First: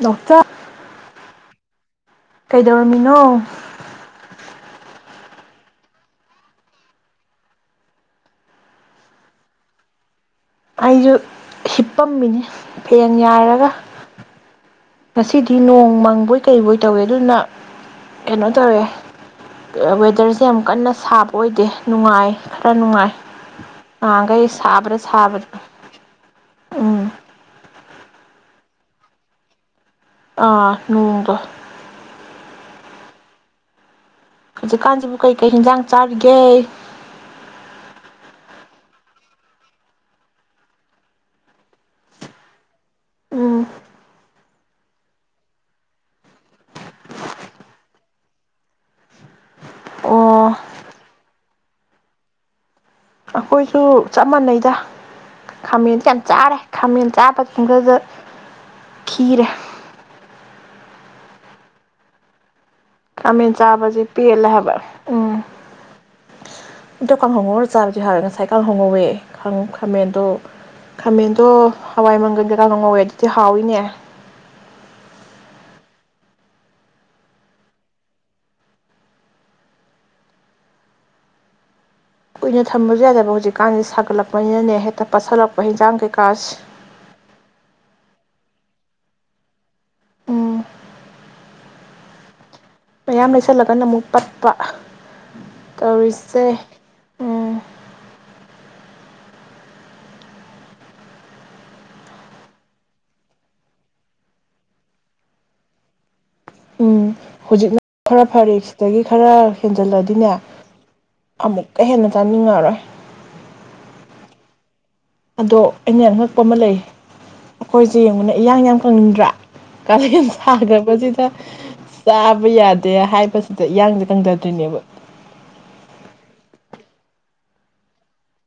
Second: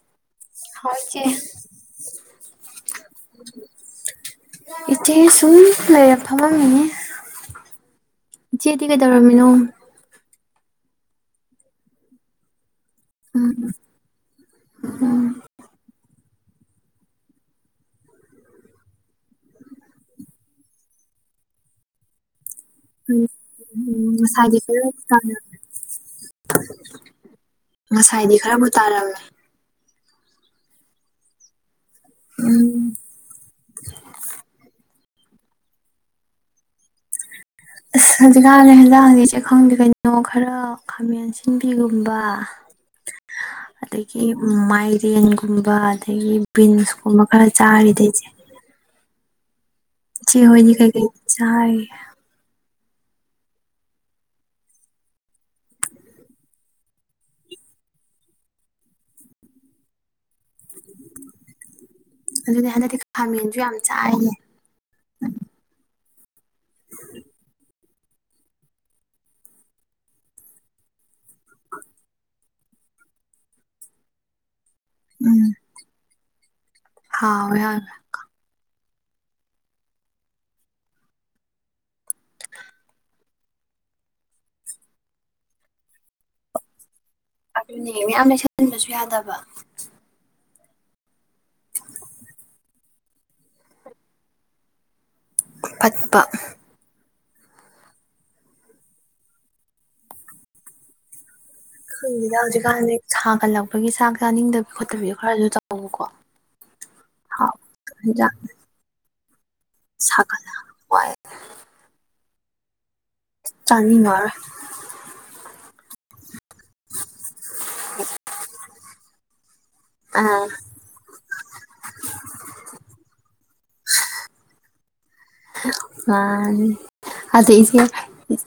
ꯅꯥꯎꯆꯥ ꯀꯩꯗꯧꯔꯝꯃꯤꯅꯣ ꯏꯆꯦ ꯁꯨꯝ ꯂꯩꯔ ꯐꯝꯃꯝꯃꯤꯅꯦ ꯏꯆꯦꯗꯤ ꯀꯩꯗꯧꯔꯝꯃꯤꯅꯣ ꯑꯩꯁꯨ ꯍꯤꯞꯄꯝꯃꯤꯅꯤ ꯐꯦꯜ ꯎꯝ ꯌꯥꯏꯔꯒ ꯉꯁꯤꯗꯤ ꯅꯣꯡ ꯃꯪꯕꯣꯏ ꯀꯩꯕꯨꯣꯏ ꯇꯧꯋꯦ ꯑꯗꯨꯅ ꯀꯩꯅꯣ ꯇꯧꯋꯦ ꯋꯦꯗꯔꯁꯦ ꯌꯥꯝ ꯀꯟꯅ ꯁꯥꯕ ꯑꯣꯏꯗꯦ ꯅꯨꯡꯉꯥꯏ ꯈꯔ ꯅꯨꯡꯉꯥꯏ ꯎꯝ ꯎꯝ ꯅꯍꯥꯟꯈꯩ ꯉꯁꯥꯏꯗꯤ ꯁꯥꯕꯗ ꯈꯔ ꯁꯥꯕꯗꯥ ꯎꯝ ꯉꯁꯥꯏꯗꯤ ꯈꯔꯕꯨ ꯇꯥꯔꯝꯃꯤ ꯑꯥ ꯅꯣꯡꯗꯣ ꯎꯝ ꯍꯧꯖꯤꯛꯀꯥꯟꯁꯤꯕꯨ ꯀꯩꯀꯩ ꯏꯟꯖꯥꯡ ꯆꯥꯔꯤꯒꯦ ꯑꯁ ꯍꯧꯖꯤꯛꯀꯥꯟꯅ ꯏꯟꯖꯥꯡ ꯍꯧꯖꯤꯛꯁꯦꯈꯪꯗꯦ ꯀꯩꯅꯣ ꯈꯔ ꯈꯥꯃꯦꯟ ꯁꯤꯟꯕꯤꯒꯨꯝꯕ ꯎꯝ ꯑꯗꯒꯤ ꯃꯥꯏꯔꯦꯟꯒꯨꯝꯕ ꯑꯗꯒꯤ ꯕꯤꯟꯁꯀꯨꯝꯕ ꯈꯔ ꯆꯥꯔꯤꯗ ꯏꯁꯦ ꯏꯆꯦ ꯑꯣ ꯍꯣꯏꯗꯤ ꯀꯩꯀꯩ ꯆꯥꯔꯤꯒꯦ ꯑꯩꯈꯣꯏꯁꯨ ꯆꯞ ꯃꯥꯟꯅꯩꯗ ꯈꯥꯃꯦꯟꯁꯦ ꯌꯥꯝ ꯆꯥꯔꯦ ꯈꯥꯃꯦꯟ ꯆꯥꯕ ꯃꯇꯨꯡꯗꯗ ꯈꯤꯔꯦ ꯑꯗꯨ ꯈꯥꯃꯦꯟ ꯆꯥꯕꯁꯦ ꯄꯦꯜꯂꯦ ꯍꯥꯏꯕ ꯎꯝ ꯑꯗꯣ ꯀꯥꯡꯍꯧ ꯆꯥꯕꯗꯤ ꯍꯥꯎꯋꯦ ꯉꯁꯥꯏ ꯀꯥꯡ ꯍꯣꯡꯉꯧꯋꯦ ꯈꯥꯃꯦꯟꯗꯣ ꯈꯥꯃꯦꯟꯗꯣ ꯍꯋꯥꯏ ꯃꯪꯒꯟꯗ ꯀꯥꯡ ꯍꯣꯡ ꯉꯧꯋꯦ ꯑꯗꯨꯗꯤ ꯍꯥꯎꯋꯤꯅꯦ ꯎꯝ ꯍꯥꯎꯋꯦ ꯀꯨꯏꯅ ꯊꯝꯕꯁꯨ ꯌꯥꯗꯕ ꯍꯧꯖꯤꯛꯀꯥꯟꯗꯤꯦ ꯁꯥꯒꯠꯂꯛꯄꯅꯤꯅꯅꯦ ꯍꯦꯛꯇ ꯄꯠꯁꯤꯜꯂꯛꯄ ꯍꯟꯖꯥꯡ ꯀꯩꯀꯥꯁ ꯑꯗꯨꯅꯦ ꯃꯌꯥꯝ ꯂꯩꯁꯟꯟꯕꯁꯨ ꯌꯥꯗꯕ ꯎꯝ ꯃꯌꯥꯝ ꯂꯩꯁꯜꯂꯒꯅ ꯑꯃꯨꯛ ꯄꯠꯄ ꯄꯠꯄ ꯇꯧꯔꯤꯁꯦ ꯎꯝ ꯑꯩꯈꯣꯏꯁꯤꯗ ꯍꯧꯖꯤꯛꯀꯥꯟꯗꯤ ꯁꯥꯒꯠꯂꯛꯄꯒꯤ ꯆꯥꯛ ꯆꯥꯅꯤꯡꯗꯕꯤ ꯈꯣꯠꯇꯕꯤ ꯈꯔꯁꯨ ꯇꯕꯀꯣ ꯎꯝ ꯍꯧꯖꯤꯛꯅ ꯈꯔ ꯐꯔꯦ ꯁꯤꯗꯒꯤ ꯈꯔ ꯍꯦꯟꯖꯜꯂꯗꯤꯅꯦ ꯁꯥꯒꯠꯂꯛꯄꯋꯥꯏ ꯑꯃꯨꯛꯀ ꯍꯦꯟꯅ ꯆꯥꯅꯤꯡꯉꯔꯣꯏ ꯆꯅꯤꯅꯔ ꯑꯗꯣ ꯑꯩꯅ ꯑꯉꯛꯄ ꯑꯃ ꯂꯩ ꯑꯩꯈꯣꯏꯁꯦ ꯌꯦꯡꯕꯅ ꯏꯌꯥꯡ ꯌꯥꯝ ꯈꯪꯅꯤꯡꯗ꯭ꯔꯥ ꯀꯥꯂꯦꯟ ꯑꯥ ꯁꯥꯗꯕꯁꯤꯗ ꯆꯥꯕ ꯌꯥꯗꯦ ꯍꯥꯏꯕꯁꯤꯗ ꯏꯌꯥꯡꯁꯦ ꯀꯪꯖꯗ꯭ꯣꯏꯅꯦꯕ ꯑꯗꯣ ꯏꯆꯦ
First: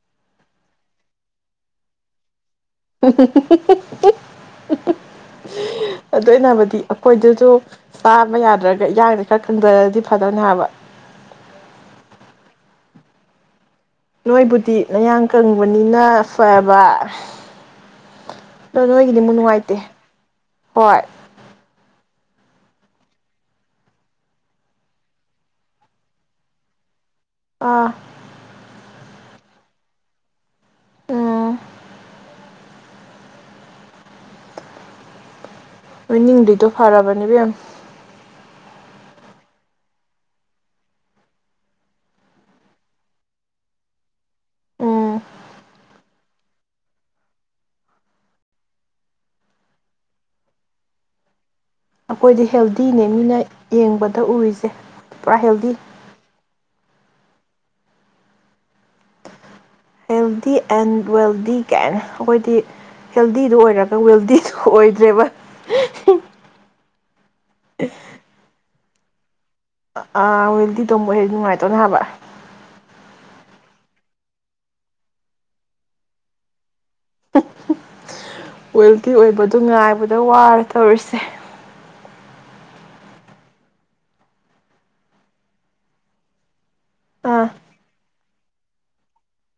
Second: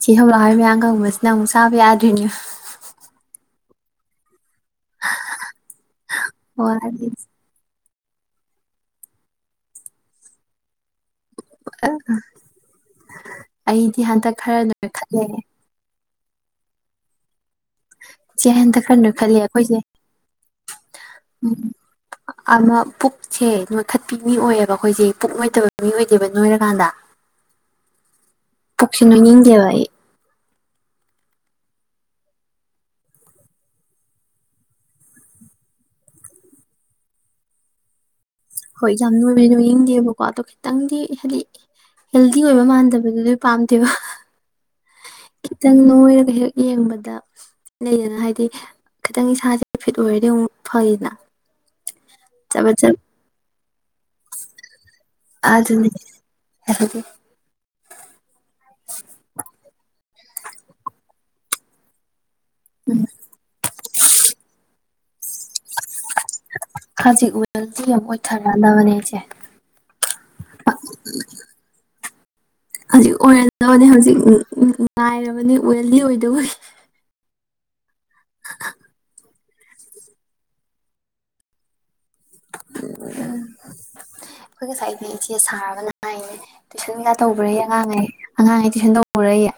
ꯏꯦ ꯍꯧꯧꯂꯛꯍꯣꯏ ꯃꯌꯥꯝꯒꯪꯕꯁꯤꯅ ꯑꯃꯨꯛ ꯆꯥꯕ ꯌꯥꯗ꯭ꯔꯤꯅꯦ ꯍꯨꯝ ꯍꯨꯝ ꯍꯨꯝ ꯍꯨꯝ ꯑꯗꯨ ꯅꯕꯗꯤ ꯋꯥꯗꯤ ꯑꯩꯈꯣꯏꯗꯁꯨ ꯆꯥꯕ ꯌꯥꯗ꯭ꯔꯒ ꯏꯔꯥꯡꯁꯦ ꯈꯔ ꯈꯪꯖꯂꯗꯤ ꯐꯗꯕꯅꯦ ꯍꯥꯏꯕ ꯑ ꯅꯣꯏꯕꯨꯗꯤ ꯅꯌꯥ ꯀꯪꯕꯅꯤꯅ ꯐꯦꯕ ꯏꯆꯦ ꯍꯟꯗꯛ ꯀꯟꯅ ꯈꯜꯂꯤ ꯑꯩꯈꯣꯏꯁꯦ ꯍꯣꯏ ꯎꯝ ꯑꯃ ꯄꯨꯛꯁꯦ ꯅꯣꯊꯠꯄꯤ ꯃꯤ ꯑꯣꯏꯑꯕ ꯑꯩꯈꯣꯏꯁꯦ ꯄꯨꯛ ꯅꯣꯏꯗꯕ ꯃꯤ ꯑꯣꯏꯗꯦꯕ ꯅꯣꯏꯔꯀꯥꯟꯗ ꯑ ꯄꯁꯤꯅ ꯃꯤꯖꯦꯋꯥꯏ ꯑ ꯃꯣꯏꯅꯤꯡꯗꯨꯗꯣ ꯐꯔꯕꯅꯦꯕꯦꯝ ꯍꯣꯏ ꯌꯥꯝ ꯅꯣꯏꯔꯦ ꯅꯣꯏ ꯌꯦꯡꯗꯦꯕꯀꯣ ꯑꯗꯣ ꯈꯤꯇꯪꯗꯤ ꯍꯥꯏꯗꯤ ꯍꯦꯜꯗꯤ ꯑꯣꯏꯕ ꯃꯥꯟꯗꯕꯗꯨꯗꯤ ꯄꯥꯝꯗꯦꯕ ꯎꯝ ꯈꯤꯇꯪ ꯅꯣꯏꯔꯒ ꯍꯦꯛ ꯌꯦꯡꯕꯗ ꯂꯩꯗꯅ ꯍꯥꯏꯗꯤ ꯈꯤꯇꯪ ꯏꯁꯥꯁꯦ ꯐꯤꯠ ꯑꯣꯏꯔꯗꯤ ꯑꯃꯨꯛ ꯐꯉꯅ ꯑꯩꯈꯣꯏꯗꯤ ꯍꯦꯜꯗꯤꯅꯦ ꯃꯤꯅ ꯌꯦꯡꯕꯗ ꯎꯔꯤꯁꯦ ꯄꯨꯔꯥ ꯑꯗꯨ ꯍꯦꯜꯗꯤ ꯑꯗꯨꯅꯦ ꯍꯥꯏꯗꯤ ꯍꯦꯜꯦꯜꯗꯤ ꯑꯦꯟ ꯋꯦꯜꯗꯤ ꯀꯦꯟ ꯑꯩꯈꯣꯏꯗꯤ ꯍꯦꯜꯗꯤꯗ ꯑꯣꯏꯔꯒ ꯋꯦꯜꯗꯤꯁꯨ ꯑꯣꯏ ꯖꯕ ꯍꯖꯤ ꯎ ꯍꯦꯜꯗꯤ ꯑꯃ ꯑꯣꯏꯊꯔꯛꯑꯂꯕꯅꯦ ꯆꯦ ꯑꯥ ꯋꯦꯜꯗꯤ ꯇꯣꯝꯕꯨ ꯍꯦ ꯅꯨꯡꯉꯥꯏꯇꯧꯅꯦ ꯍꯥꯏꯕ ꯍꯧꯖꯤꯛ ꯑꯣꯏꯔꯝꯗꯕꯅꯤ ꯍꯧꯖꯤꯛ ꯉꯥꯏꯔꯕꯅꯤ ꯋꯦꯜꯗꯤ ꯑꯣꯏꯗꯕ ꯍ ꯋꯦꯜꯗꯤꯤ ꯑꯣꯏꯕ ꯉꯥꯏꯕꯗ ꯋꯥꯔ ꯇꯧꯔꯤꯁꯦ ꯎꯝ ꯑꯩꯈꯣꯏ ꯉꯁꯥꯏꯅꯦ ꯏꯆꯦ ꯁꯥꯕꯅ ꯍꯥꯏꯅꯦ ꯇꯨꯏꯁꯟꯒ ꯑꯥ ꯇꯧꯕ꯭ꯔꯦ ꯑꯉꯥꯡꯉꯩ ꯑꯉꯥꯡ ꯑꯩ ꯇꯨꯏꯁꯟ ꯇꯧꯔꯏꯌꯦ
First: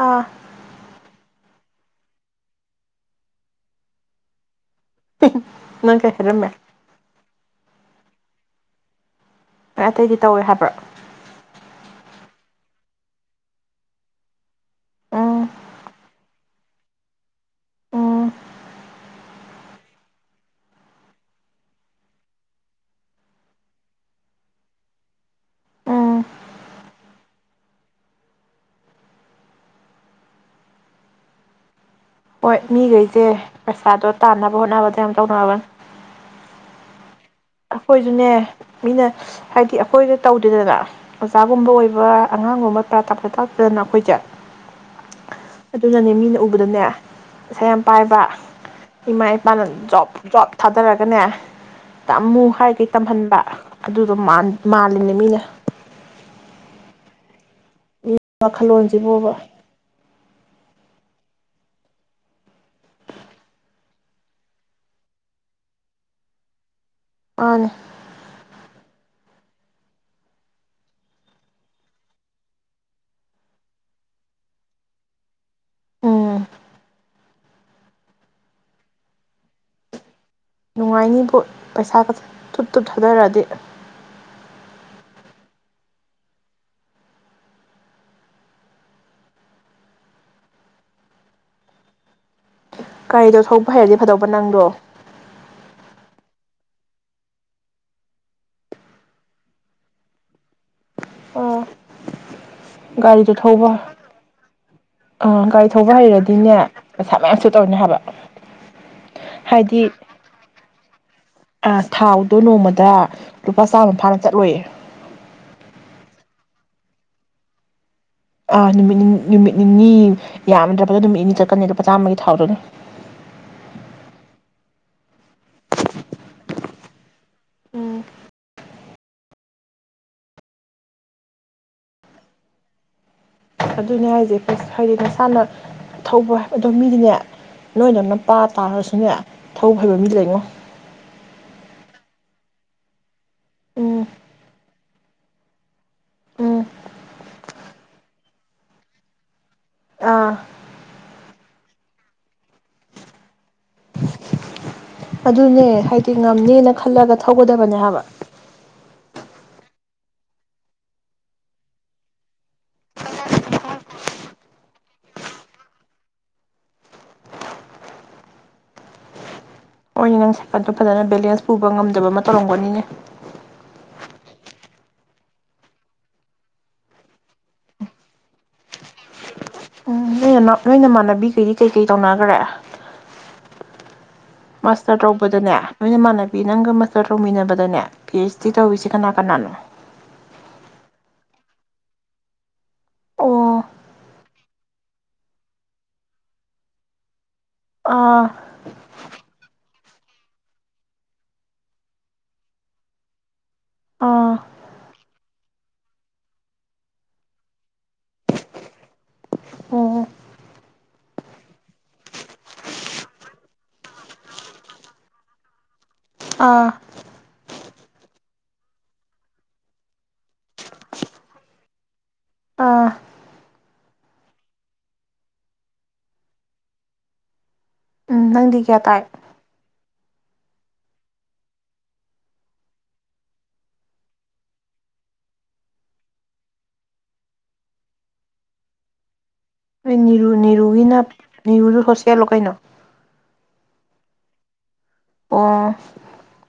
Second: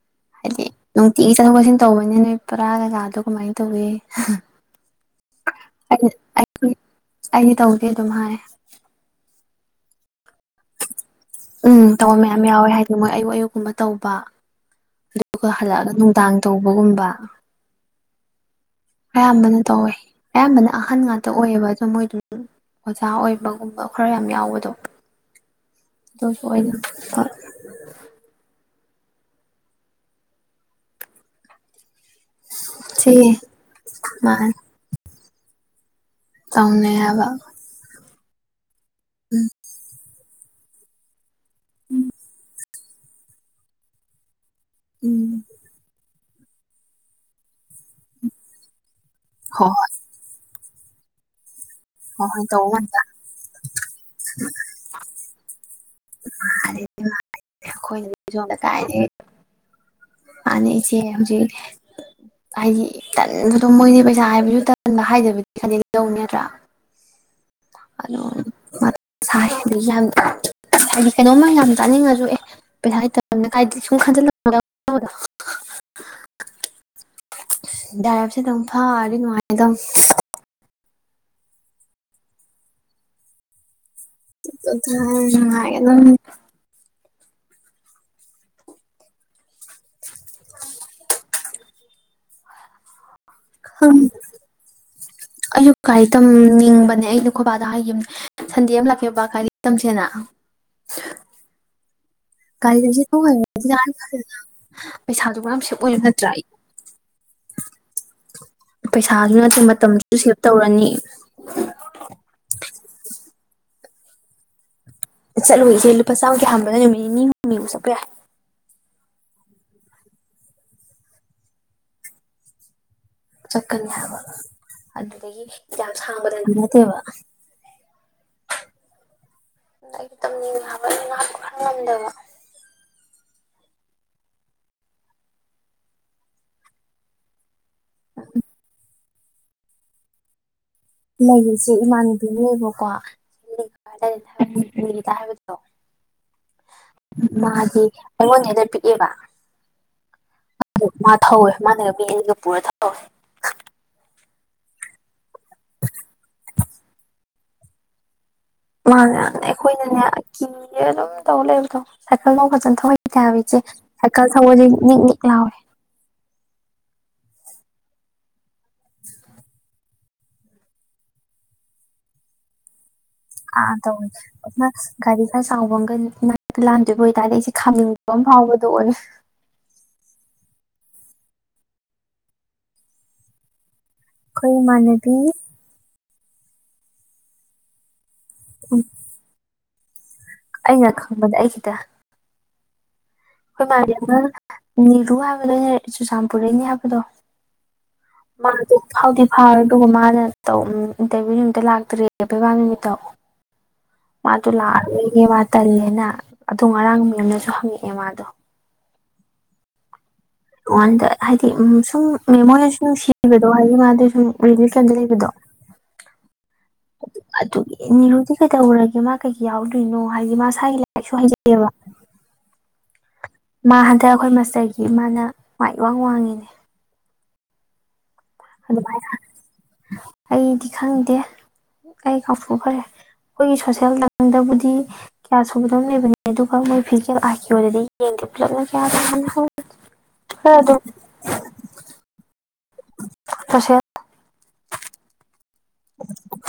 ꯑꯥ ꯍꯥꯏꯗꯤ ꯅꯨꯡꯇꯤꯒꯤ ꯆꯠꯊꯣꯛ ꯆꯠꯁꯤꯟ ꯇꯧꯕꯅꯤꯅ ꯅꯣꯏ ꯄꯔꯥ ꯀꯩꯀꯥꯗꯣ ꯀꯃꯥꯏꯅ ꯇꯧꯏꯤ ꯅꯪ ꯀꯩꯔꯃꯦ ꯑꯩꯗꯤ ꯇꯧꯗꯦ ꯑꯗꯨꯝ ꯍꯥꯏ ꯑꯦꯠꯇꯗꯤ ꯇꯧꯋꯦ ꯍꯥꯏꯕ꯭ꯔꯥ ꯎꯝ ꯇꯧꯕ ꯃꯌꯥꯝ ꯌꯥꯎꯋꯦ ꯍꯥꯏꯗꯤ ꯃꯣꯏ ꯑꯌꯨꯛ ꯑꯌꯨꯛꯀꯨꯝꯕ ꯇꯧꯕ ꯎꯝ ꯑꯗꯨꯒꯗꯨꯒ ꯍꯜꯂꯛꯑꯒ ꯅꯨꯡꯗꯥꯡ ꯇꯧꯕꯒꯨꯝꯕ ꯎꯝ ꯑꯌꯥꯝꯕꯅ ꯇꯧꯋꯦ ꯑꯌꯥꯝꯕꯅ ꯑꯍꯟ ꯉꯥꯛꯇ ꯑꯣꯏꯑꯦꯕ ꯑꯗꯣ ꯃꯣꯏꯗꯨ ꯑꯣꯖꯥ ꯑꯣꯏꯕꯒꯨꯝꯕ ꯈꯔ ꯌꯥꯝ ꯌꯥꯎꯕꯗꯣ ꯎꯝ ꯑꯗꯨꯁꯨ ꯑꯣꯏꯅ ꯍꯣꯏ ꯁꯤ ꯃꯤꯈꯩꯁꯦ ꯄꯩꯁꯥꯗꯣ ꯇꯥꯟꯅꯕ ꯍꯣꯠꯅꯕꯗ ꯌꯥꯝ ꯇꯧꯅꯒꯅꯤ ꯇꯧꯅ ꯍꯥꯏꯕ ꯑꯩꯈꯣꯏꯁꯨꯅꯦ ꯃꯤꯅ ꯍꯥꯏꯗꯤ ꯑꯩꯈꯣꯏꯗ ꯇꯧꯗꯦꯗꯅ ꯑꯣꯖꯥꯒꯨꯝꯕ ꯑꯣꯏꯕ ꯑꯉꯥꯡꯒꯨꯝꯕ ꯄꯨꯔꯥ ꯇꯥꯞ ꯇꯥꯛꯇꯗꯅ ꯑꯩꯈꯣꯏꯁꯦ ꯎꯝ ꯑꯗꯨꯖꯅꯤ ꯃꯤꯅ ꯑꯗꯨꯗꯨꯅꯦ ꯉꯁꯥ ꯌꯥꯝ ꯄꯥꯏꯕ ꯏꯃꯥꯏ ꯄꯥꯅ ꯍꯣꯏ ꯍꯣꯏ ꯞ ꯞ ꯊꯥꯗꯔꯒꯅꯦ ꯍꯣꯏ ꯇꯃꯨ ꯍꯣꯏ ꯈꯥꯏ ꯇꯧꯕ ꯀꯩ ꯉꯥꯛꯇ ꯇꯝꯍꯟꯕ ꯑꯗꯨꯗꯣ ꯃꯥꯜꯂꯤꯅꯦ ꯃꯤꯅ ꯃꯥꯦ ꯋꯥꯈꯜꯂꯣꯟꯁꯤꯕꯣꯕ ꯃꯥꯅ ꯏꯆꯦ ꯍꯧꯖꯤꯛ ꯍꯥꯏꯗꯤ ꯇꯟꯕꯗꯣ ꯃꯣꯏꯗꯤ ꯄꯩꯁꯥ ꯍꯥꯏꯕꯁꯨ ꯇꯟꯕ ꯍꯥꯏꯗꯕꯗꯤ ꯐꯅꯦꯛ ꯌꯧ ꯅꯠꯇ꯭ꯔꯥ ꯑꯅꯦ ꯑꯣꯥꯏꯗꯤ ꯌꯥꯝ ꯍꯥꯏꯗꯤ ꯀꯩꯅꯣꯝꯃ ꯌꯥꯝ ꯆꯥꯅꯤꯡꯉꯁꯨ ꯑꯦ ꯄꯩꯁꯥꯇꯅꯤ ꯀ ꯁꯨꯝ ꯈꯟꯖꯤꯜꯗꯣ ꯎꯝ ꯗꯥꯏꯔꯞꯁꯦ ꯑꯗꯨꯝ ꯐꯔꯗꯤ ꯅꯨꯡꯉꯥꯏ ꯑꯗꯨꯝ ꯅꯨꯡꯉꯥꯏꯅꯤꯕꯨ ꯄꯩꯁꯥ ꯈꯛꯇ ꯇꯨꯠ ꯇꯨꯠ ꯊꯥꯗꯔꯛꯑꯗꯤ ꯊꯔ ꯍꯥꯏꯒꯦꯗ [inaudible] ꯒꯥꯔꯤꯗꯣ ꯊꯧꯕ ꯍꯩꯔꯗꯤ ꯐꯗꯣꯛꯄ ꯅꯪꯗꯣ ꯑꯩꯁꯨ ꯒꯥꯔꯤ ꯇꯝꯅꯤꯡꯕꯅꯦ ꯑꯩꯅ ꯈꯣꯏꯕꯥꯗꯣ ꯍꯥꯏꯈꯤꯕꯅꯦ ꯁꯟꯗꯦ ꯑꯃ ꯂꯥꯛꯀꯦ ꯕꯕꯥ ꯀꯥꯏꯗ ꯇꯝꯁꯦꯅ ꯒꯥꯔꯤ ꯇꯝꯁꯦ ꯒꯥꯔꯤꯗꯣ ꯊꯧꯕ ꯑ ꯄꯩꯁꯥꯁꯨ ꯃꯌꯥꯝ ꯒꯥꯔꯤ ꯁꯦꯞ ꯊꯧꯕ ꯑꯣꯏꯕ ꯅꯠꯇ꯭ꯔꯥ ꯍꯩꯔꯗꯤꯅꯦ ꯄꯩꯁꯥ ꯃꯌꯥꯝꯁꯨ ꯇꯧꯅꯤ ꯍꯥꯏꯕ ꯄꯩꯁꯥꯁꯨ ꯅꯠꯇꯦ ꯍꯥꯏꯗꯤ ꯃꯇꯝꯁꯨ ꯁꯦꯞ ꯇꯧꯔꯅꯤ ꯑ ꯊꯥꯎꯗꯣ ꯅꯣꯡꯃꯗ ꯂꯨꯄꯥ ꯆꯥꯝꯃ ꯐꯥꯅ ꯆꯠꯂꯣꯏꯦ ꯆꯠꯂꯨꯏꯁꯦ ꯂꯨꯄꯥ ꯆꯥꯝꯃꯒꯤ ꯍꯥꯟꯕꯅ ꯅꯨꯃꯤꯠ ꯅꯤ ꯍꯨꯝꯅꯤꯐꯨ ꯆꯠꯄ ꯌꯥꯏ ꯑꯥ ꯅꯨꯃꯤꯠ ꯅꯨꯃꯤꯠ ꯅꯤꯅꯤ ꯌꯥꯝꯗ꯭ꯔꯕꯗ ꯅꯨꯃꯤꯠ ꯅꯤꯅꯤ ꯆꯠꯀꯅꯤ ꯂꯨꯄꯥ ꯆꯥꯝꯃꯒꯤ ꯊꯥꯎꯗꯨꯅꯦ ꯆꯠꯀꯅꯤ ꯍꯥꯏꯕ ꯑꯗꯨꯗꯒꯤ ꯌꯥꯝ ꯌꯥꯝ ꯁꯥꯡꯕꯗꯗꯤ ꯅꯠꯇꯦꯕ ꯎꯝ ꯇꯝꯅꯤꯡ ꯍꯥꯏꯕ ꯉꯄ ꯈ ꯉꯝꯗꯕ ꯑꯗꯨꯅꯦ ꯍꯥꯏꯁꯦꯁ ꯍꯥꯏꯗꯤ ꯅꯁꯥꯅ ꯊꯧꯕ ꯑꯗꯣ ꯃꯤꯗꯤꯅꯦ ꯅꯣꯏꯗꯅꯄꯥꯥ ꯇꯥꯔꯁꯨꯅꯦ ꯊꯧ ꯐꯩꯕ ꯃꯤ ꯂꯩꯉꯣ ꯂꯩꯔꯤꯁꯤ ꯏꯃꯥꯟꯅꯕꯤꯅꯦꯕꯀꯣꯗ ꯎꯝ ꯍꯥꯏꯕꯗꯣ ꯎꯝ ꯃꯥꯗꯤ ꯑꯩꯉꯣꯟꯗ ꯍꯦꯗ ꯄꯤꯛꯑꯦꯕ ꯑꯥ ꯑꯗꯨ ꯃꯥ ꯊꯧꯋꯦ ꯃꯥꯅꯒ ꯃꯤ ꯑꯅꯤꯒ ꯄꯨꯔ ꯊꯧꯋꯦ ꯑꯗꯨꯅꯦ ꯍꯥꯏꯗꯤ ꯉꯝꯅꯦꯅ ꯈꯜꯂꯒ ꯊꯧꯒꯗꯕꯅꯦ ꯍꯥꯏꯕ ꯃꯥꯅꯦ ꯑꯩꯈꯣꯏꯅꯅꯦ ꯑꯀꯤꯅꯦꯦ ꯑꯗꯨꯝ ꯇꯧ ꯂꯩꯕꯗꯣ ꯁꯥꯏꯀꯜꯗꯣ ꯐꯖꯅ ꯊꯧꯍꯩꯇꯦ ꯍꯥꯏꯕ ꯏꯆꯦ ꯁꯥꯏꯀꯜ ꯊꯧꯕꯁꯦ ꯅꯤꯛ ꯅꯤꯛ ꯂꯥꯎꯋꯦ ꯃꯣꯏꯅꯤ ꯅꯪ ꯁꯥꯏꯀꯜꯗꯣ ꯐꯖꯅ ꯕꯦꯂꯦꯟꯁ ꯄꯨꯕ ꯉꯝꯗꯕ ꯑꯃ ꯇꯧꯔꯝꯒꯅꯤꯅꯦ ꯑꯥ ꯇꯧꯋꯦ ꯑꯗꯨꯅ ꯒꯥꯔꯤ ꯈꯔ ꯆꯥꯎꯕ ꯑꯃꯒ ꯏꯅꯥꯛꯇ ꯂꯥꯟꯗꯣꯏꯕ ꯑꯣꯏꯇꯥꯔꯗꯤ ꯑꯩꯁꯦ ꯈꯥꯝꯅꯤꯡꯕ ꯑꯃ ꯐꯥꯎꯕꯗꯣ ꯑꯣꯏꯔꯦ ꯅꯣꯏꯅ ꯅꯣꯏꯅ ꯃꯃꯅꯕꯤꯈꯩꯗꯤ ꯀꯩꯀꯩ ꯇꯧꯅꯈ꯭ꯔꯦ ꯃꯥꯁꯇꯔ ꯑꯩꯈꯣꯏꯃꯅꯕꯤ ꯇꯧꯕꯗꯅꯦ ꯅꯣꯏ ꯏꯃꯥꯟꯅꯕꯤ ꯅꯪꯒ ꯃꯁꯇꯔ ꯇꯧꯃꯤꯟꯅꯕꯗꯅꯦ ꯄꯤ ꯑꯩꯆ ꯗꯤ ꯇꯧꯔꯤꯁꯤ ꯀꯅꯥ ꯀꯅꯥꯅꯣ ꯑꯩꯅ ꯈꯪꯕꯗ ꯑꯩ ꯈꯤꯇ ꯑꯣ ꯑꯩꯈꯣꯏ ꯃꯥꯔꯤꯕ ꯅꯤꯔꯨ ꯍꯥꯏꯕꯗꯅꯦ ꯆꯨꯔꯆꯥꯟꯄꯨꯔꯩꯅꯦ ꯍꯥꯏꯕꯗꯣ ꯑꯥ ꯍꯥꯎꯗꯤ ꯐꯥꯔ ꯑꯗꯨꯒ ꯃꯥꯅ ꯏꯟꯇꯔꯚꯤꯌꯨ ꯅꯨꯃꯤꯠꯇ ꯂꯥꯛꯇꯔꯤꯦ ꯄꯩꯕꯥ ꯅꯨꯃꯤꯠꯇꯣ ꯑꯥ ꯃꯥꯗꯨ ꯂꯔ ꯦ ꯃꯥ ꯇꯜꯂꯦꯅ ꯑꯗꯣ ꯉꯔꯥꯡ ꯃꯤ ꯑꯃꯅꯁꯨ ꯍꯪꯉꯛꯑꯦ ꯃꯥꯗꯣ ꯑꯣ ꯑꯣꯗ ꯍꯥꯏꯗꯤ ꯁꯨꯝ ꯃ ꯃꯣꯏꯅ ꯁꯨꯝ ꯅꯨꯡꯁꯤꯕꯗꯣ ꯍꯥꯏꯗꯤ ꯃꯥꯗ ꯁꯨꯝ ꯔꯤꯂꯤꯞꯟꯗ ꯂꯩꯕꯗꯣ ꯑꯥ ꯑꯗꯨꯒꯤ ꯅꯤꯔꯨꯗꯤ ꯀꯩꯗꯧꯔꯒꯦ ꯃꯥ ꯀꯩꯀꯩ ꯌꯥꯎꯗꯣꯏꯅꯣ ꯍꯥꯏꯗꯤ ꯃꯥ ꯏꯁꯥꯒꯤ ꯂꯥꯏꯔꯤꯛꯁꯨ ꯍꯩꯖꯩꯑꯦꯕ ꯑꯥ ꯃꯥ ꯍꯟꯗꯛ ꯑꯩꯈꯣꯏ ꯃꯥꯁꯇꯔꯒꯤ ꯃꯥꯅ ꯃꯏ ꯋꯥꯡ ꯋꯥꯡꯉꯤꯅꯦ ꯎꯝ ꯅꯪꯗꯤ ꯀꯌꯥ ꯇꯥꯏ ꯑꯗꯨꯃꯥꯏꯅ ꯑꯩꯗꯤ ꯈꯪꯗꯦ ꯑꯩ ꯀꯐꯨ ꯐꯔꯦ ꯑꯩꯈꯣꯏꯒꯤ ꯁꯣꯁꯦꯜ ꯂꯝꯗꯕꯨꯗꯤ ꯀꯌꯥ ꯁꯨꯕꯗꯣ ꯂꯩꯕꯅꯤ ꯑꯗꯨꯒ ꯃꯣꯏ ꯐꯤꯖꯤꯀꯦꯜ ꯑꯥꯏ ꯀ ꯑꯣꯏꯗꯗꯤ ꯌꯦꯡꯗꯦ ꯄꯨꯂꯞꯅ ꯀꯌꯥ ꯇ ꯍꯧ ꯅꯤꯔꯨ ꯅꯤꯔꯨꯒꯤꯅꯅꯥ ꯅꯤꯔꯨꯗꯨ ꯁꯣꯁꯤꯂꯣ ꯀꯥꯏꯩꯅꯣ ꯇꯁꯦ ꯑꯣ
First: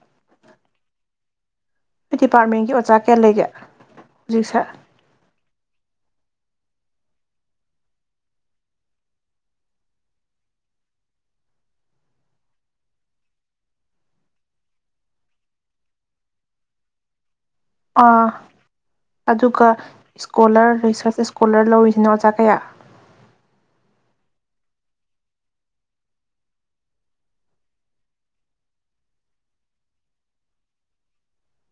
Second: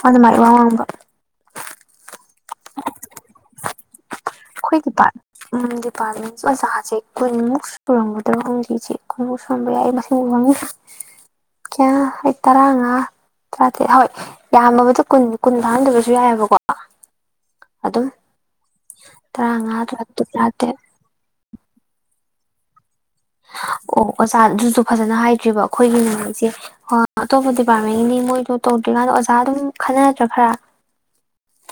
ꯑꯗ ꯃꯥ ꯋꯥꯝꯕ ꯅꯣꯏ ꯗꯤꯄꯥꯔꯠꯃꯦꯟꯒꯤ ꯑꯣꯖꯥ ꯀꯌꯥ ꯂꯩꯒꯦ ꯍꯧꯖꯤꯛꯁꯦ ꯈꯣꯏꯗꯤ ꯄ ꯎꯗꯤ ꯄꯅꯤ ꯑꯣꯖꯥꯁꯦ ꯀꯨꯟꯃꯨꯛ ꯁꯨꯔꯒꯗ ꯍꯪꯈꯤ ꯏꯆꯦ ꯀꯨꯟꯃꯨꯛ ꯁꯨꯔꯝꯕ ꯌꯥꯏ ꯃꯁꯤꯡꯕꯨ ꯍꯪꯗꯦ ꯀꯌꯥ ꯑꯩ ꯇꯔꯥꯉꯥ ꯇꯔꯥꯇꯔꯦꯠ ꯍꯣꯏ ꯌꯥꯝꯃꯕꯗ ꯀꯨꯟ ꯀꯨꯟ ꯐꯍꯟꯗꯕꯁꯨ ꯌꯥꯏꯑꯕꯀꯣ ꯑꯗꯨꯝ ꯑꯥ ꯑꯗꯨꯒ ꯇꯔꯥꯃꯉꯥ ꯇꯔꯥꯇꯔꯨꯛ ꯇꯔꯥꯇꯔꯦꯠ ꯏꯁꯀꯣꯂꯔ ꯔꯤꯁꯔꯁ ꯏꯁꯀꯣꯂꯔ ꯂꯧꯔꯤꯁꯤꯅꯣ ꯑꯣꯖꯥ ꯀꯌꯥ ꯑꯣ ꯑꯣꯖꯥ ꯑꯗꯨꯁꯨ ꯐꯖꯅ ꯍꯥꯏꯗ꯭ꯔꯤꯕ ꯑꯩꯈꯣꯏꯒꯤ ꯅꯨꯃꯤꯠꯁꯦ ꯑꯇꯣꯞꯄ ꯗꯤꯄꯥꯔꯠꯃꯦꯟꯒꯤꯅꯤ ꯃꯣꯏꯗꯣ ꯇꯧꯗ꯭ꯔꯤꯀꯥꯟꯗ ꯑꯣꯖꯥ ꯑꯗꯨꯝ ꯈꯟꯅꯗ꯭ꯔꯥ ꯈꯔ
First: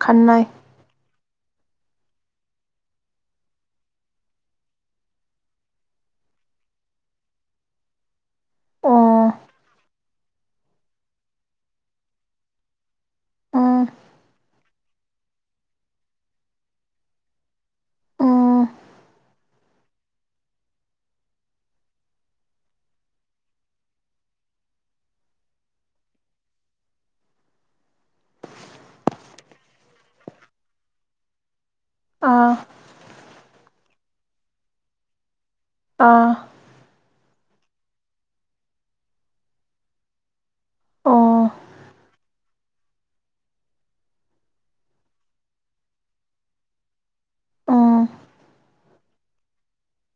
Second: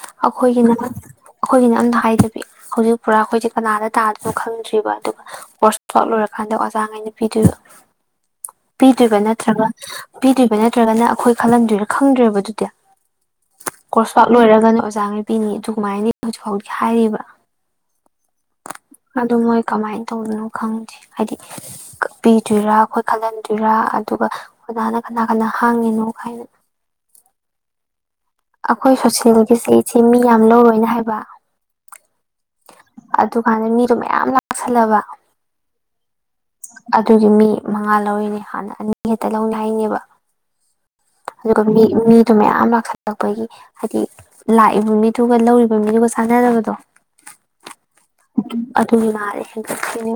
ꯈꯟꯅꯩ ꯑꯩꯈꯣꯏꯒꯤꯅꯦ ꯑꯩꯈꯣꯏꯒꯤꯅ ꯑꯝꯇ ꯍꯥꯏꯗꯕꯤ ꯍꯧꯖꯤꯛ ꯄꯨꯔꯥ ꯑꯩꯈꯣꯏꯁꯦ ꯀꯅꯥꯗ ꯇꯥꯗꯅꯣ ꯈꯪꯗ꯭ꯔꯤꯕ ꯑꯗꯨꯒ ꯀꯣꯔꯁ ꯂꯣꯏ ꯈꯟꯗꯛ ꯑꯣꯖꯥꯉꯩꯅ ꯄꯤꯗꯔꯣ ꯄꯤꯗꯣꯏꯕ ꯑꯣ ꯅꯠꯇ꯭ꯔꯒ ꯄꯤꯗꯣꯏꯕ ꯅꯠꯇ꯭ꯔꯒꯅ ꯑꯩꯈꯣꯏ ꯈꯜꯂꯝꯗꯣꯏꯔꯥ ꯈꯪꯗ꯭ꯔꯣꯏꯕ ꯑꯗꯨꯗꯤ ꯎꯝ ꯀꯣꯔꯁ ꯋꯥꯥꯛ ꯂꯣꯏꯔꯒꯅ ꯑꯣꯖꯥꯉꯩ ꯄꯤꯅꯤ ꯑꯗꯨꯃꯥꯏꯅꯅꯤ ꯍꯧꯖꯤꯛ ꯐꯥꯎꯗꯤ ꯍꯥꯏꯔꯤꯕ ꯎꯝ ꯑꯗꯨꯣ ꯃꯣꯏ ꯀꯃꯥꯏꯅ ꯇꯧꯕꯗꯣꯏꯅꯣ ꯈꯪꯗꯦ ꯍꯥꯏꯗꯤ ꯄꯤꯗꯣꯏꯔꯥ ꯈꯜꯍꯟꯗꯣꯏꯔꯥ ꯑꯗꯨꯒ ꯑꯣꯖꯅ ꯀꯅꯥ ꯀꯅꯥ ꯍꯥꯡꯉꯤꯅꯣ ꯀꯥꯏꯅ ꯑꯩꯈꯣꯏ ꯁꯣꯆꯅꯤꯜꯒꯤꯁꯦ ꯑꯩꯁꯤꯦ ꯃꯤ ꯌꯥꯝ ꯂꯧꯔꯣꯏꯅ ꯍꯥꯏꯕ ꯑꯥ ꯃꯥꯗ ꯃꯤꯗꯣ ꯃꯌꯥꯝ ꯂꯥꯛꯁꯜꯂꯕ ꯑꯥ ꯑꯗꯨꯒꯤ ꯃꯤ ꯃꯉꯥ ꯂꯧꯔꯤꯅꯦ ꯍꯥꯟꯅ ꯑꯅꯤ ꯍꯦꯛꯇ ꯂꯧꯅꯤ ꯍꯥꯏꯅꯦꯕ ꯑꯣ ꯑꯗꯨꯒ ꯃꯤ ꯃꯤꯗꯨ ꯃꯌꯥꯝ ꯂꯥꯛꯁꯜꯂꯛꯄꯒꯤ ꯍꯥꯏꯗꯤ ꯂꯥꯛꯏꯕ ꯃꯤꯗꯨꯒ ꯂꯧꯔꯤꯕ ꯃꯤꯗꯨꯒ ꯆꯥꯟꯅꯗꯕꯗꯣ ꯎꯝ ꯑꯗꯨꯒꯤ ꯃꯥꯔꯦ ꯍꯦꯟꯒꯠꯁꯤꯅꯦ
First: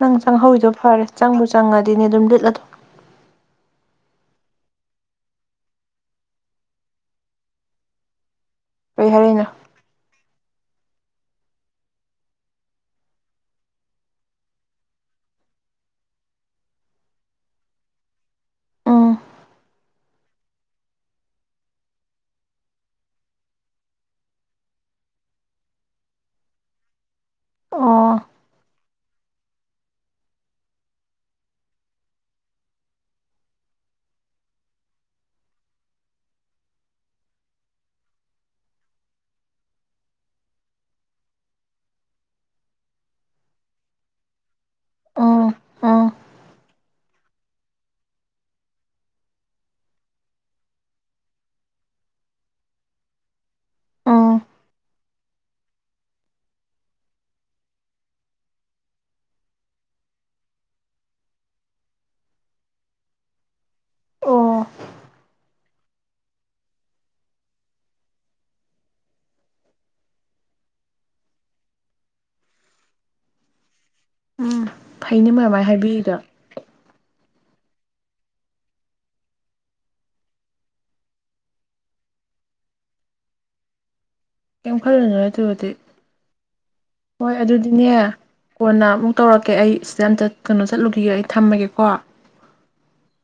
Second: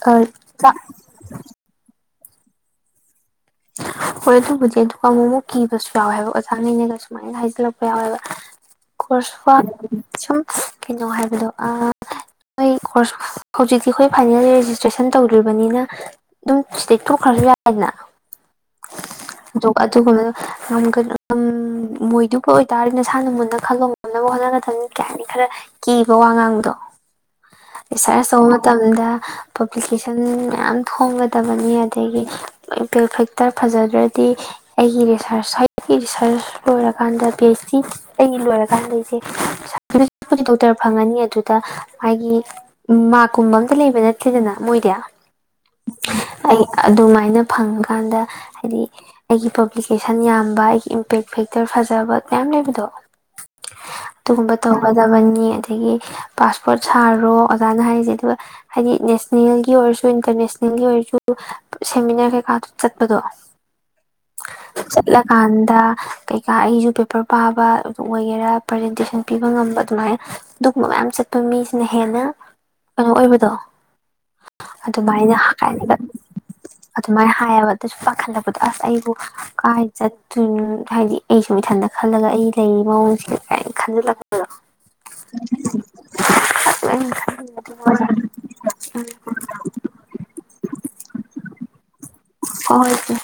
ꯅꯪ ꯆꯪꯍꯧꯋꯤꯗꯣ ꯆꯥꯛ ꯐꯔꯦ ꯆꯪꯕꯨ ꯆꯪꯉꯗꯤꯅꯦ ꯠꯂꯗꯣ ꯍꯣꯏ ꯑꯗꯨꯕꯨꯗꯤ ꯑꯗꯨꯒ ꯑꯃꯨꯛ ꯑꯃꯨꯛ ꯀꯤꯕꯁꯨ ꯌꯥꯎꯋꯦꯕ ꯑꯣꯖꯥꯅꯦꯅꯦꯒ ꯁꯨꯃꯥꯏꯅ ꯍꯥꯏꯖꯤꯜꯂꯛꯄ ꯌꯥꯎꯋꯦꯕ ꯀꯩ ꯍꯥꯏꯔꯛꯏꯅꯣ ꯈꯨꯁꯄꯥ ꯁꯨꯝ ꯀꯩꯅꯣ ꯍꯥꯏꯕꯗꯣ ꯅꯣꯏ ꯀꯣꯔꯁ ꯍꯧꯖꯤꯛꯇꯤ ꯑꯩꯈꯣꯏ ꯐꯥꯏꯅꯦꯜ ꯔꯦꯖꯤꯁꯇ꯭ꯔꯦꯁꯟ ꯇꯧꯗ꯭ꯔꯤꯕꯅꯤꯅ ꯑꯗꯨꯝ ꯁꯤꯗꯩ ꯊꯣꯛꯣꯛꯈ꯭ꯔꯁꯨ ꯌꯥꯏꯗꯅ ꯎꯝ ꯑ ꯑꯗꯨꯒꯨꯝꯕꯗ ꯉꯒ ꯃꯣꯏꯗꯨꯕꯨ ꯑꯣꯏꯇꯥꯔꯦꯗꯤ ꯅꯁꯥꯅ ꯃꯨꯟꯅ ꯈꯜꯂ ꯉꯝꯅꯕ ꯍꯣꯠꯅꯒ ꯊꯟꯅꯤ ꯀꯌꯥ ꯍꯥꯏꯅꯤ ꯈꯔ ꯀꯤꯕ ꯋꯥ ꯉꯥꯡꯕꯗꯣ ꯑꯣ ꯏꯁꯁꯔꯦ ꯁꯧꯃ ꯃꯇꯝꯗ ꯄꯕ꯭ꯂꯤꯀꯦꯁꯟ ꯃꯌꯥꯝ ꯐꯣꯡꯒꯗꯕꯅꯤ ꯑꯗꯒꯤ ꯄꯦꯜ ꯐꯦꯛꯇꯔ ꯐꯖꯗ꯭ꯔꯗꯤ ꯑꯩꯒꯤ ꯔꯤꯁꯔꯁ ꯁꯥꯏꯀꯤ ꯔꯤꯁꯥꯔꯁ ꯂꯣꯏꯔꯀꯥꯟꯗ ꯄꯤ ꯑꯩꯩꯆ ꯗꯤ ꯑꯩ ꯂꯣꯏꯔꯀꯥꯟꯗ ꯑꯩꯁꯦ ꯗꯣꯛꯇꯔ ꯐꯪꯉꯅꯤ ꯑꯗꯨꯗ ꯃꯥꯒꯤ ꯃꯥꯔꯛꯀꯨꯝꯕ ꯑꯝꯇ ꯂꯩꯕ ꯅꯠꯇꯦꯗꯅ ꯃꯣꯏꯗꯤ ꯎꯝ ꯎꯝ ꯑꯩ ꯑꯗꯨꯃꯥꯏꯅ ꯐꯪꯉꯀꯥꯟꯗ ꯍꯥꯏꯗꯤ ꯑꯩꯒꯤ ꯄꯕ꯭ꯂꯤꯀꯦꯁꯟ ꯌꯥꯝꯕ ꯑꯩꯒꯤ ꯏꯝꯄꯦꯛ ꯐꯦꯛꯇꯔ ꯐꯖꯕ ꯃꯌꯥꯝ ꯂꯩꯕꯗꯣ ꯎꯝ ꯑꯗꯨꯒꯨꯝꯕ ꯇꯧꯒꯗꯕꯅꯤ ꯑꯗꯒꯤ ꯄꯥꯁꯄꯣꯔꯠ ꯁꯥꯔꯣ ꯑꯣꯖꯥꯅ ꯍꯥꯏꯔꯤꯁꯦ ꯑꯗꯨꯒ ꯍꯥꯏꯗꯤ ꯅꯦꯁꯅꯦꯜꯒꯤ ꯑꯣꯏꯔꯁꯨ ꯏꯟꯇꯔꯅꯦꯁꯅꯦꯜꯒꯤ ꯑꯣꯏꯔꯁꯨ ꯁꯦꯃꯤꯅꯥꯔ ꯆꯠꯄꯗꯣ ꯑꯣ ꯆꯠꯂ ꯀꯥꯟꯗ ꯀꯩꯀꯥ ꯑꯩꯁꯨ ꯄꯦꯄꯔ ꯄꯥꯕ ꯑꯗꯨ ꯑꯣꯏꯒꯦꯔꯥ ꯄ꯭ꯔꯖꯦꯟꯇꯦꯁꯟ ꯄꯤꯕ ꯉꯝꯕ ꯑꯗꯨꯃꯥꯏꯅ ꯑꯗꯨꯒꯨꯝꯕ ꯃꯌꯥꯝ ꯆꯠꯄ ꯃꯤꯁꯤꯅ ꯍꯦꯟꯅ ꯀꯩꯅꯣ ꯑꯣꯏꯕꯗꯣ ꯎꯝ ꯐꯩꯩꯅ ꯑꯗꯨꯃꯥꯏꯅ ꯃꯃꯥꯏ ꯀꯥꯏꯅꯒ ꯍꯥꯏꯕꯤꯔꯤꯗꯣ ꯑꯗꯨꯃꯥꯏꯅ ꯍꯥꯏꯌꯦꯕꯗꯁꯨ ꯄꯥꯈꯠꯂꯛꯄꯗꯣ ꯑꯁ ꯑꯩꯕꯨ ꯀꯥꯏ ꯆꯠꯇꯣꯏꯅꯣ ꯍꯥꯏꯗꯤ ꯑꯩꯁꯨ ꯏꯊꯟꯇ ꯈꯜꯂꯒ ꯑꯩ ꯂꯩꯔꯤ ꯃꯑꯣꯡꯁꯦ ꯀꯅ ꯈꯟꯖꯤꯜꯂꯛꯄ ꯀꯩꯝ ꯈꯜꯂꯨꯅꯨ ꯑꯗꯨꯗꯤ ꯍꯣꯏ ꯑꯗꯨꯗꯤꯅꯦ ꯀꯣꯟꯅ ꯑꯃꯨꯛ ꯇꯧꯔꯛꯀꯦ ꯑꯩ ꯁꯤꯗ ꯑꯝꯇ ꯀꯩꯅꯣ ꯆꯠꯂꯨꯈꯤꯒꯦ ꯑꯩ ꯊꯝꯃꯒꯦꯀꯣ ꯍ ꯍꯣꯏꯁꯨ [inaudible]